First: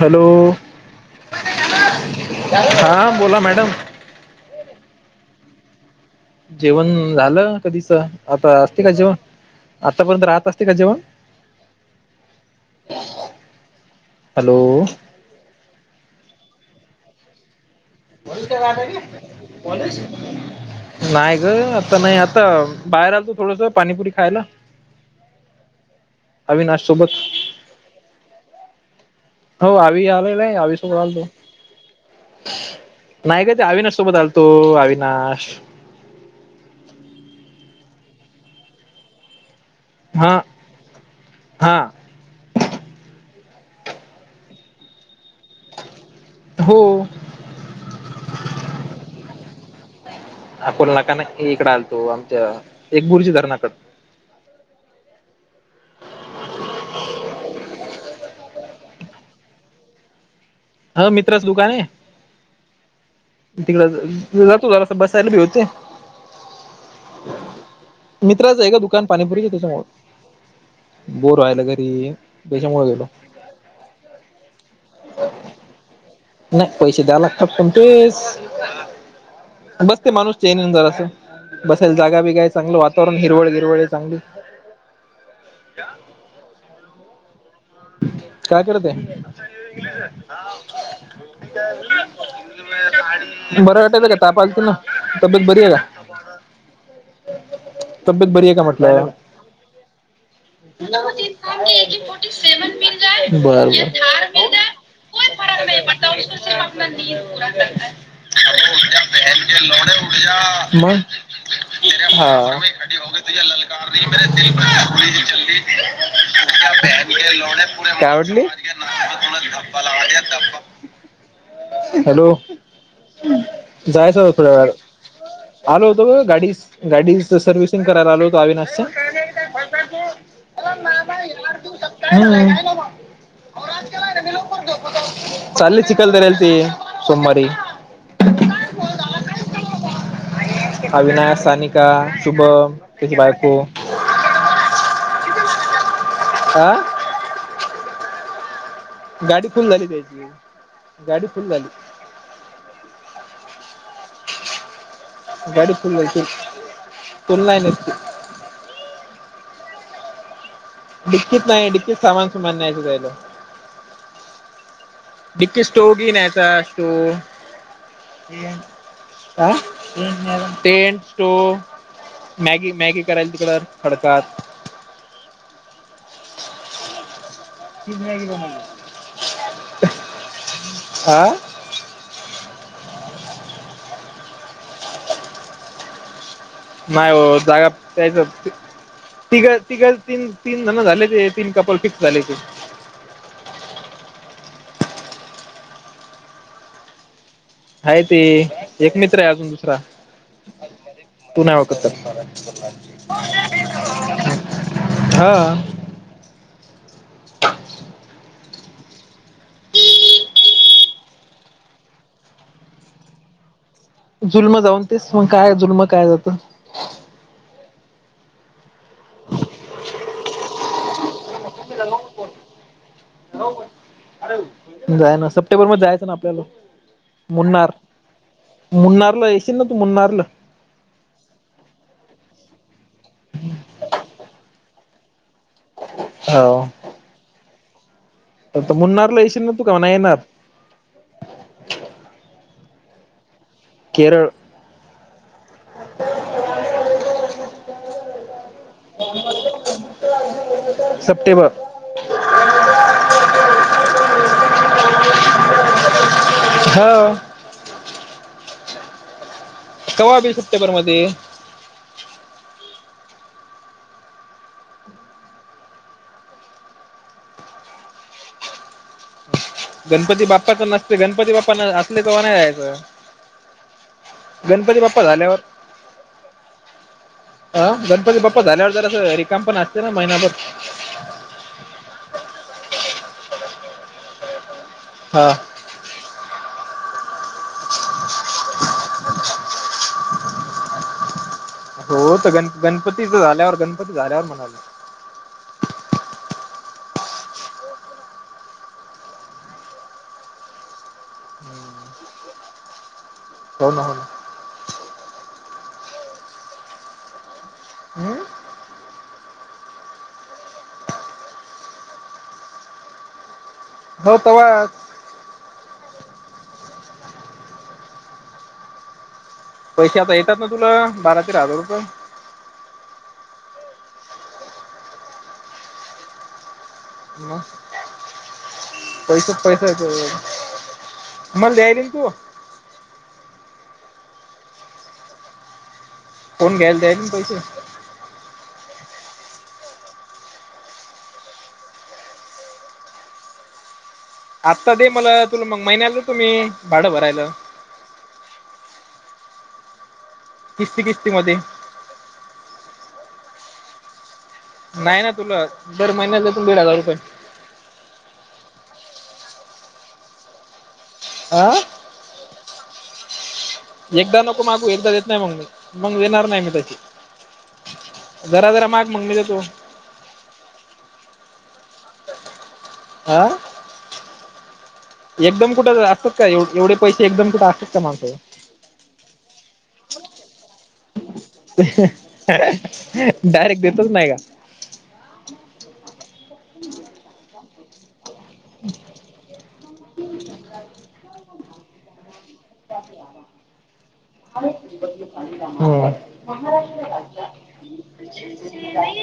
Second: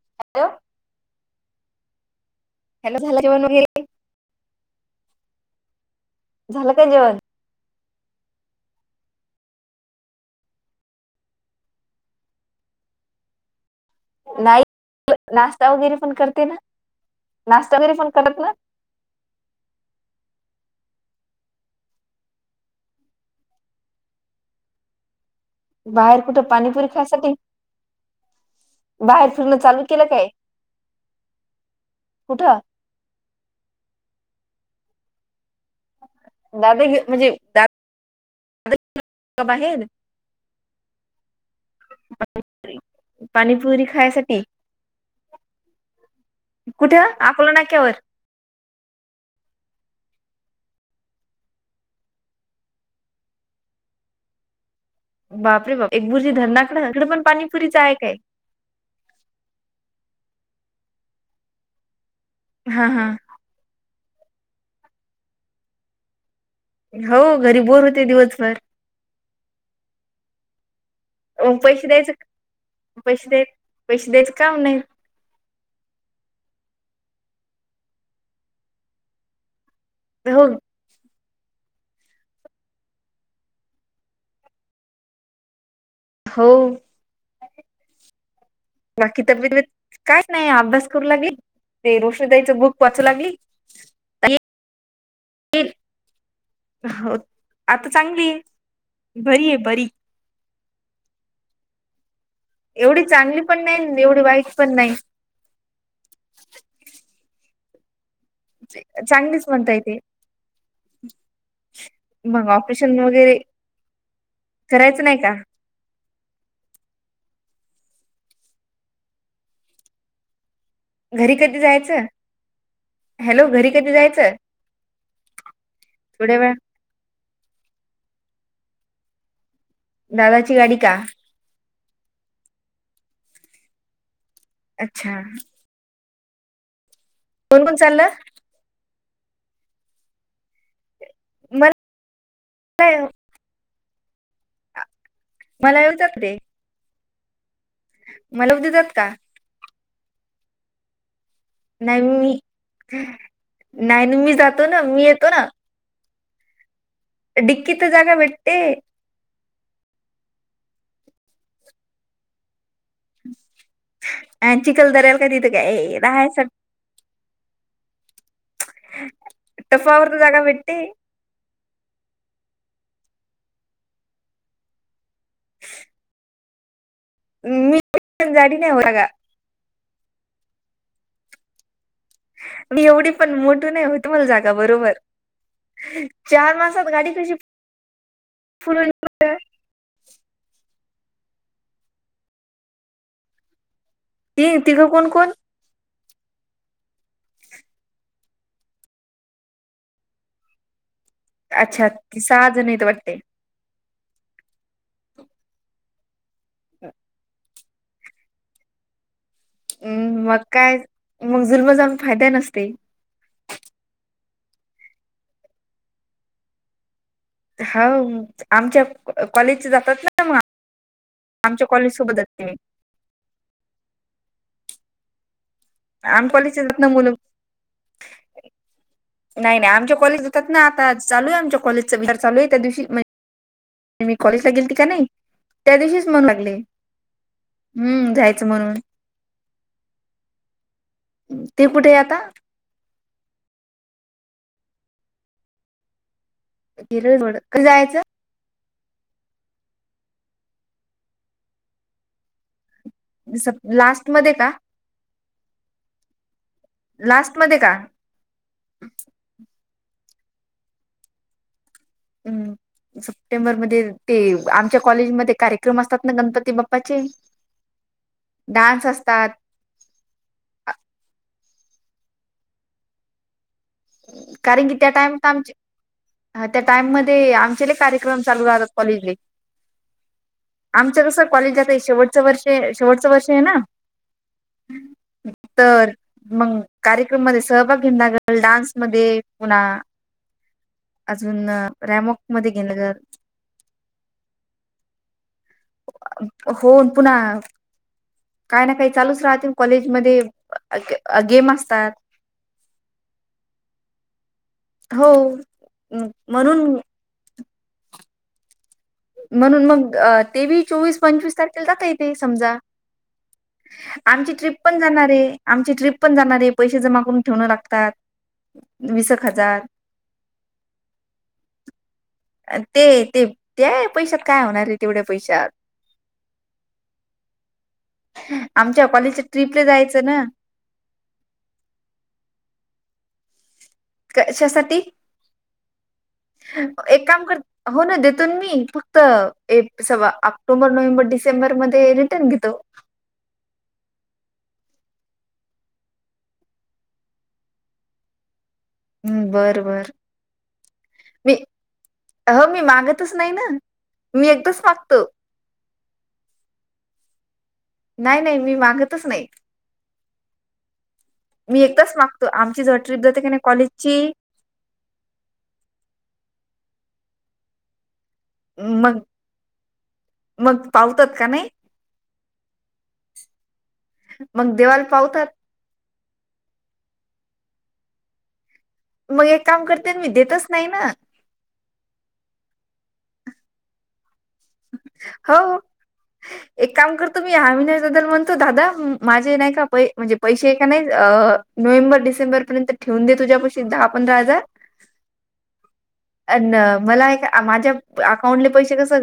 Hello, हां झालं बोला जेवण मॅडम. वगैरे झालं का जेवण झालं कधीच आता असते का जेवण आतापर्यंत राहत असते का जेवण? [inaudible] हॅलो. नाश्ता वगैरे पण करते ना, नाश्ता वगैरे पण [inaudible] करत ना नाय ग आता नई आता बाहेर आलतो थोडस पाणीपुरी खायला. बाहेर कुठ अविनाश पाणीपुरी सोबत खायसाठी? बाहेर फिरणं हो चालू केलं आवी काय आलेलाय, आवी सोबत आलतो. कुठं नाय ग ते अविनाश सोबत आलतो अविनाश गाद घे म्हणजे. [unintelligible] हा. [inaudible] हा [unintelligible] पाणीपुरी खायसाठी. हो कुठं? आकोला नाक्यावर. अकोला नाका नाई का इकडं आलतो, आमच्या एक बुर्जी धरणाकडं. बापरे बाप एक बुरजी धरणाकडं, तिकडंपण पाणीपुरीच हाय काय? ह मित्राचं दुकानये. हा हा. तिकड [unintelligible] जरासा बसायलाबी होते. हो घरी बोर होते दिवसभर मित्राचं आहे का दुकान पाणीपुरीचं तिथं समोर? बोर मग व्हायला पैसे द्यायचं घरी तेच्यामुळे गेलो. पैसे द्याय पैसे द्याचं काम नाही. नाय पैशे द्या लागतात पण तेच बसते माणूस हो चेन येऊन जरासा. बसायला जागा बिगाय, चांगलं वातावरण हिरवळ हिरवळ हाय. चांगली हो. काय करत बाकी आहे तब्येत, [inaudible] काय नाय अभ्यास करू लागली. ते रोशनीताईंच बुक वाचू लागली. बरा वाटयेत का ताप आगत ना तब्येत बरी येईल आहे का? हो आता चांगली तब्येत आहे बरी का म्हटलं बरी आहे बरी. [unintelligible] एवढी चांगली पण नाय बर आणि एवढी वाईट पण नाय. चांगलीच म्हणता येते [unintelligible] [unintelligible] मग हा. चिमणी वगैरे. करायचं नाही का [unintelligible] क्या बहन काय म्हटली? घरी कधी जायचं हॅलो, हॅलो घरी कधी जायच जायचं होत यार. आलो होतो थोड्या गाडी वेळा गाडीच सर्विसिंग करायला आलो होतो आविनाशचा. [unintelligible] दादाची गाडी का? हम्म अच्छा चालेल चिकल करयला ते. सोमवारी कोण कोण चाललं अविनाश सानिका शुभम मला त्याची बायको. मला येऊ जगते. हा मला उदा जतात का? गाडी फुल झाली त्याची गाडी फुल झाली. नाही मी नाही मी जातो ना, मी येतो ना. ते माहितिन डिक्कीत तर जागा भेट ड्कीत नाही ड्कीत सामान सुमान न्यायला जायचं. अ चिखल दऱ्या डिकी स्टो घी नाहीयचा स्टो. आ टफावर तर जागा भेटते तेन तो मॅगी मॅगी करायला तिकडे खडकात. [unintelligible] मी जाडी नाही होता का आ? मी एवढी पण मोठू नाही होत मला जागा बरोबर चार मास नाही हो जागा त्यायच होईल बरं तिघ तिघच. तीन तीन जण झाले ते तीन कपल फिक्स झाले ते. ती तिघं कोण कोण? हाय ते एक मित्र आहे अजून दुसरा. तू नाही ओळखत अच्छा ती सहा जण त्याला, आहेत वाटते हा. हह हम्म मग काय मग जुलम जाऊन फायदा नसते. जुलम जाऊन तेस मग काय जुलम काय जातं. हा आमच्या कॉलेज जातात ना मग आमच्या कॉलेज सोबत जाते मी जाय ना अस टेबल म जायचं ना आम आपल्याला कॉलेजचे जात ना मुलं मुन्नार मुन्नारल येशील नाही ना नाही तू आमच्या मुन्नारल? कॉलेज जातात ना आता चालू आहे आमच्या कॉलज विहार चालू आहे त्या दिवशी मे मी कॉलेजला गेलती का नाही त्या दिवशीच मन लागले हम्म जाय आता मुन्नारला येशील का तू कवा नाही येणार? ते कुठे आता? केरळ किरळोड कस जायचं? सप्टेंबर. सप लास्ट मध्ये का? हा लास्ट मध्ये का? कवा बी सप्टेंबर मध्ये. हम्. सप्टेंबर मध्ये ते आमच्या कॉलेजमध्ये कार्यक्रम असतात ना गणपती बाप्पाचे. डान्स असतात. गणपती बाप्पाच नसते, गणपती बाप्पानं असले तेव्हा नाही यायचं. कारण की गणपती त्या बाप्पा टाइमात झाल्यावर आमचे हा, त्या टाइम मध्ये अ आमचे गणपती कार्यक्रम बाप्पा चालू राहतात झाल्यावर ज असं रिकाम पण असते ना महिनाभर तुमं कसं कॉलेज जात आहे शेवटचं वर्ष शेवटचं वर्ष आहे ना? हा. तर मग कार्यक्रम म सहभाग घेल डान्समध्ये पुन्हा अजून हो रॅमॉक तर गण मध्ये घेणं गणपतीच झाल्यावर गणपती झाल्यावर म्हणाला. हो पुन्हा. काय ना काही चालूच राहतील कॉलेज मध्ये गेम असतात. हो ना हो ना. हो म्हणून अं. म्हणून मग तेवीस चोवीस पंचवीस तारखेला जाता येतेे समजा. हो आमची ट्रिप तवा पण जाणार आहे. आमची ट्रिप पण जाणार आहे पैसे जमा करून ठेवण लागतात विस एक हजार. पैसे आता येतात ना तुला बारा तेरा हजार रुपये. ते ते ते पैशात काय होणार आहे तेवढ्या पैशात? मग आमच्या कॉलेजच्या पैसेच ट्रिपला जायच पैसे ना. मला द्यायली न तू. कशासाठी फोन घ्यायला द्यायला एक ना काम पैसे करत हो ना तेथून मी फक्त एक सवा ऑक्टोबर, नोव्हेंबर, डिसेंबर मध्ये रिटर्न घेतो. आत्ता दे मला तुला मग महिन्याला देतो मी भाडं भरायला. हम्म बर बर. किस्ती किस्ती मध्ये मी हो मी मागतच नाही ना मी एकदाच नाही मागतो. ना तुला दर महिन्यात तून दीड हजार रुपये नाही नाही मी मागतच नाही. मी आं एकदाच माग त आमची ज ट्रपाते का नाही कॉलेज एकदा नको मागू एकदा येत नाही मग मी मग येणार नाही मी तशी. जरा जरा माग मग म्हग म्हजे मी देतो. मग पावतात का नाही? हा मग देवाला पावतात एकदम कुठं असतात का, ए एवढे पैसे एकदम कुठं असतात का माणसाजवळ? मग एक काम करते ना मी देतच नाही ना. डायरेक्ट देतच नाही का? हो एक काम करतो मी हा महिन्याबद्दल मग दादा माझे नाही का म्हणजे पै का नाही नोव्हेंबर डिसेंबर ठेवून दे तुझ्या दहा पंधरा हजार हम्म अन मला माझ्या अकाउंटले पैसे कसें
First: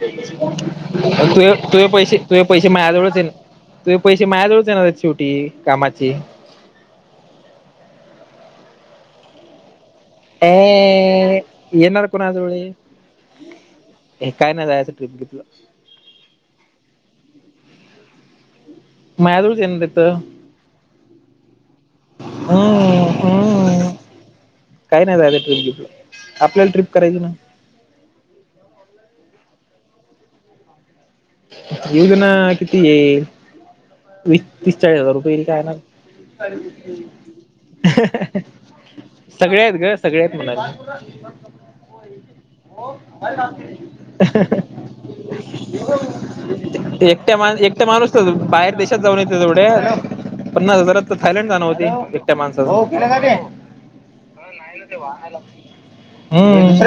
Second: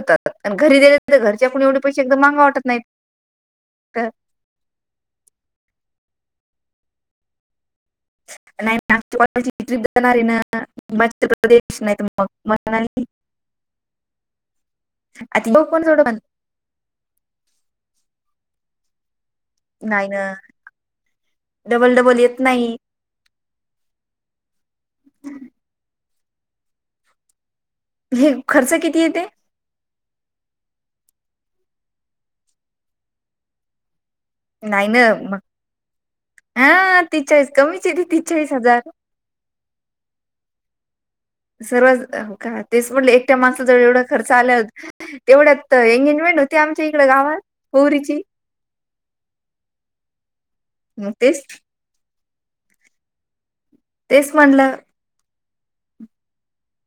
तु कोणी एवढे तुझ पैसे एकदम तुझ मागा वाटत पैसे नाहीत माझ्याजवळच ये. तुझ पैसे माया जवळच येणारेत शेवटी कामाची. नाही ना. कोणाप जाणार आहे ना मत्स ए प्रदेश येणार नाहीत मग कोणाजवळ आहे मली [unintelligible] हे काय नाही जायच ट्रिप बीट. बघ पण डंण [unintelligible] माझ्याजवळच येणार हायत. नाही ना डबल डबल येत नाही हम्म. हम्म. काय नाही झाली ट्रीप बिपला आपल्याला ट्रीप करायची नाही. हे खर्च किती येते? येऊदेना कितीये. वीस तीस नाही चाळीस ना हजार रुपये मग येईल काय ना. [unintelligible] हा तीस चाळीस कमीच येते तीस चाळीस हजार सगळी आहेत ग, सगळे आहेत म्हणालोय. सर्वच हो का? तेच म्हटलं एकट्या माणसाला जर एवढा खर्च आलं तेवढ्यात एंगेजमेंट होती आमच्या इकडे एक गावात मा एकटं माणूस पोरीची बाहेर देश [unintelligible] जाऊन येते तेवढं पन्नास हजारात मग तर तेच थायलंड जाण होती. त्या माणसाचा [unintelligible] तेच म्हणलं हम्म.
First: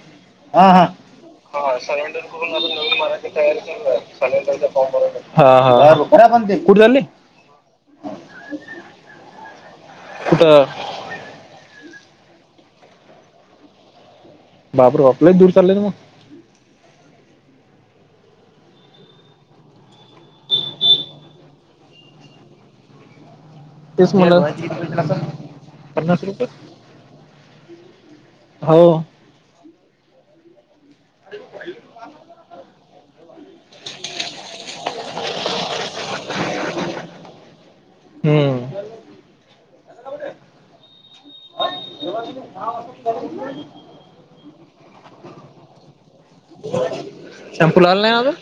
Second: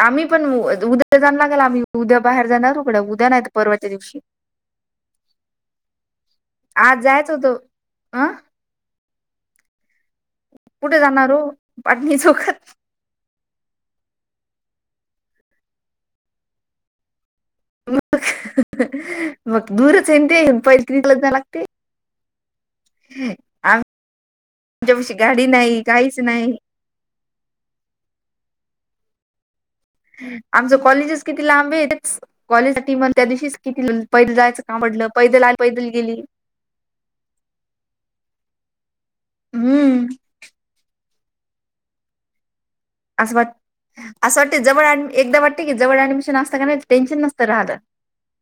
आम्ही पण हा उ- हा. उद्या जाण लागेल आम्ही उद्या बाहेर जाणार उघड हा उद्या नाही तर परवाच्या दिवशी हा कुठ चाली? [unintelligible] आ? कुठं? कुठे जाणार हो बाटली चोकत. बाप रे बाप लई दूर चालले की नाही? मग दूरच आहे ना ते [unintelligible] जायला लागते. [unintelligible] तेच म्हणलं पशी गाडी नाही, काहीच पन्नास रुपये नाही. हो. आमचं कॉलेजच किती लांब आहे. कॉलेजसाठी मन त्या दिवशीच किती पैदल [unintelligible] पैदल आली, ‌ पैदल गेली. हम्म. हम्म. व तुमच्या नाव [unintelligible] असं वाटतं असं वाटतंय जवळ अ एकदा वाटत की जवळ‌ ऍडमिशन असता की नाही टेन्शन नसतं राहिलं. आलं नाही अजून?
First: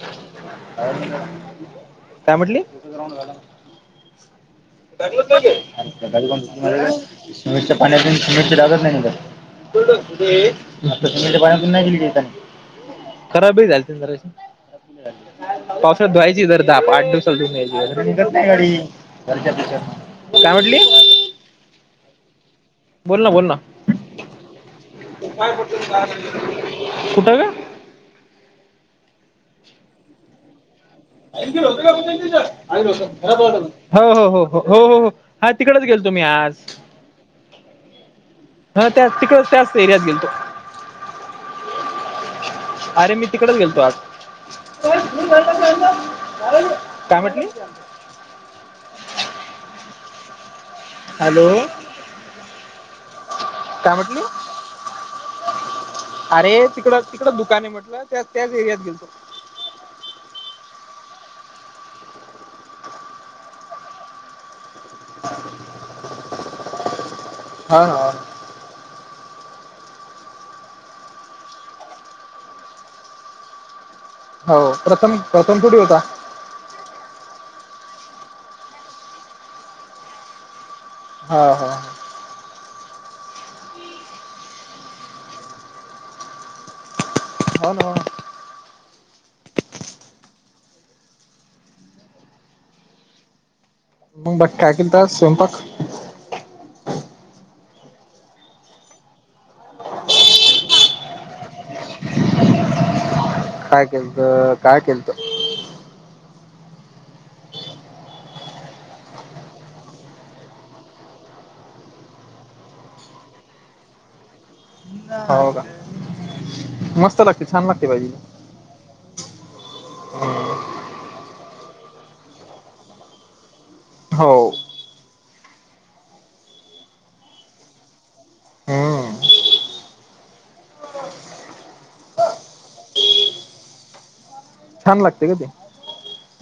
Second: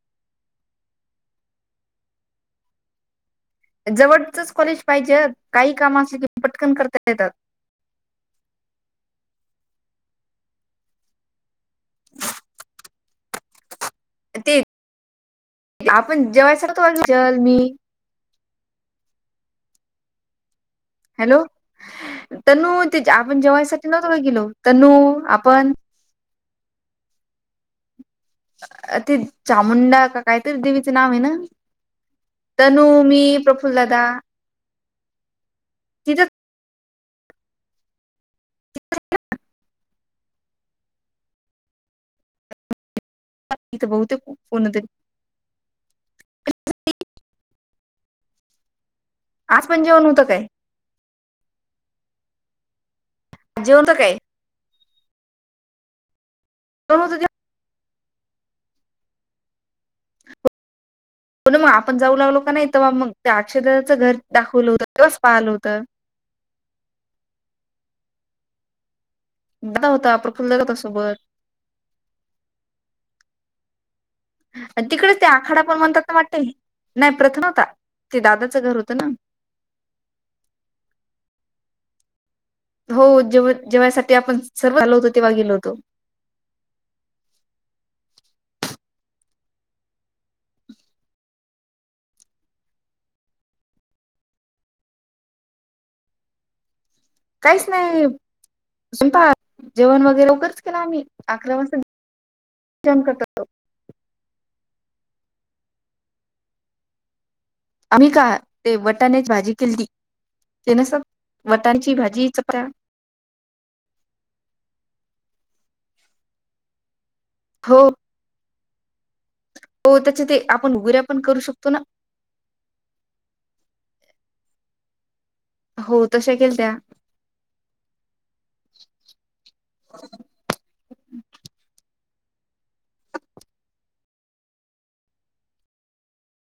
काय म्हणली? जवळचच कॉलेज पाहिजे काही काम असले की पटकन करता येतात [unintelligible] मिरची पाण्यातून मिरची लागत नाही नव्ह का? [unintelligible] खराब बी झालती ना जराशी? ते पावसात आपण याची दर्जा जेवायसाठी नव्हतो पार्ट टू चल मी [unintelligible] [unintelligible] काय म्हंटली? हॅलो. तनु बोल ना आपण बोल ना जेवायसाठी नव्हतो होय गेलो तनु आपण. कुठं ग? ती चामुुंडा का काहीतरी हो देवीचं नाव आहे ना हो हो हो तनू मी हो प्रफुल्ल हो. दादा हा तिकडचं गेलोवतो मी तिथंच आज. हा त्या तिकडे त्या एरियात गेलतो. अरे मी तिकडच गेलतो इथं आज. बहुतेक कोणतरी काय म्हंटली? आज पण जेवण होतं काय? हॅलो. जेवण तर काय म्हंटली? अरे जेवण तिकडं होतं तिकडं दुकान आहे म्हटलं त्या त्याच एरियात गेलतो. हो ना मग आपण जाऊ लागलो कनई तवा मग अक्षर दादाचं घर दाखवलं होतं. त्योच पाहिल होतं. हा हा. दा होता, प्रफुल्लदा होता सोबत. हो प्रथम तिकडेच ते प्रथम आखाडा थोडी पण होता म्हणतात ना वाटतंय. नाही प्रथम होता ते दादाचं घर होतं ना. हा हा. हो जेव्हा जेवायसाठी आपण सर्व आलो होतो तेव्हा गेलो होतो. मन हो [inaudible] मग बठाकील तर स्वयंपाक काहीच नाही स्वयंपाक जेवण वगैरे लवकरच केला आम्ही अकरा वाजता जाम कटत काय केलतं काय केलतं आम्ही का ते वटानेच भाजी केलीती, ते न स वटाची भाजी चप हाऊ का? मस्त लागते छान लागते हो पाहिजे. हो त्याच्या ते, आपण गुऱ्या पण करू शकतो ना. हो. हो, तशा केल त्या! हम्म छान लागते का ते,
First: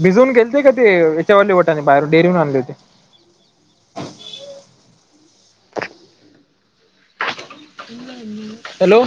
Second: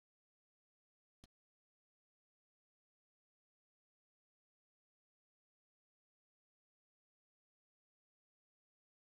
भिजून गेलते का ते याच्यावरली टाने बाहेर डेअरीून आणले होते. हॅलो!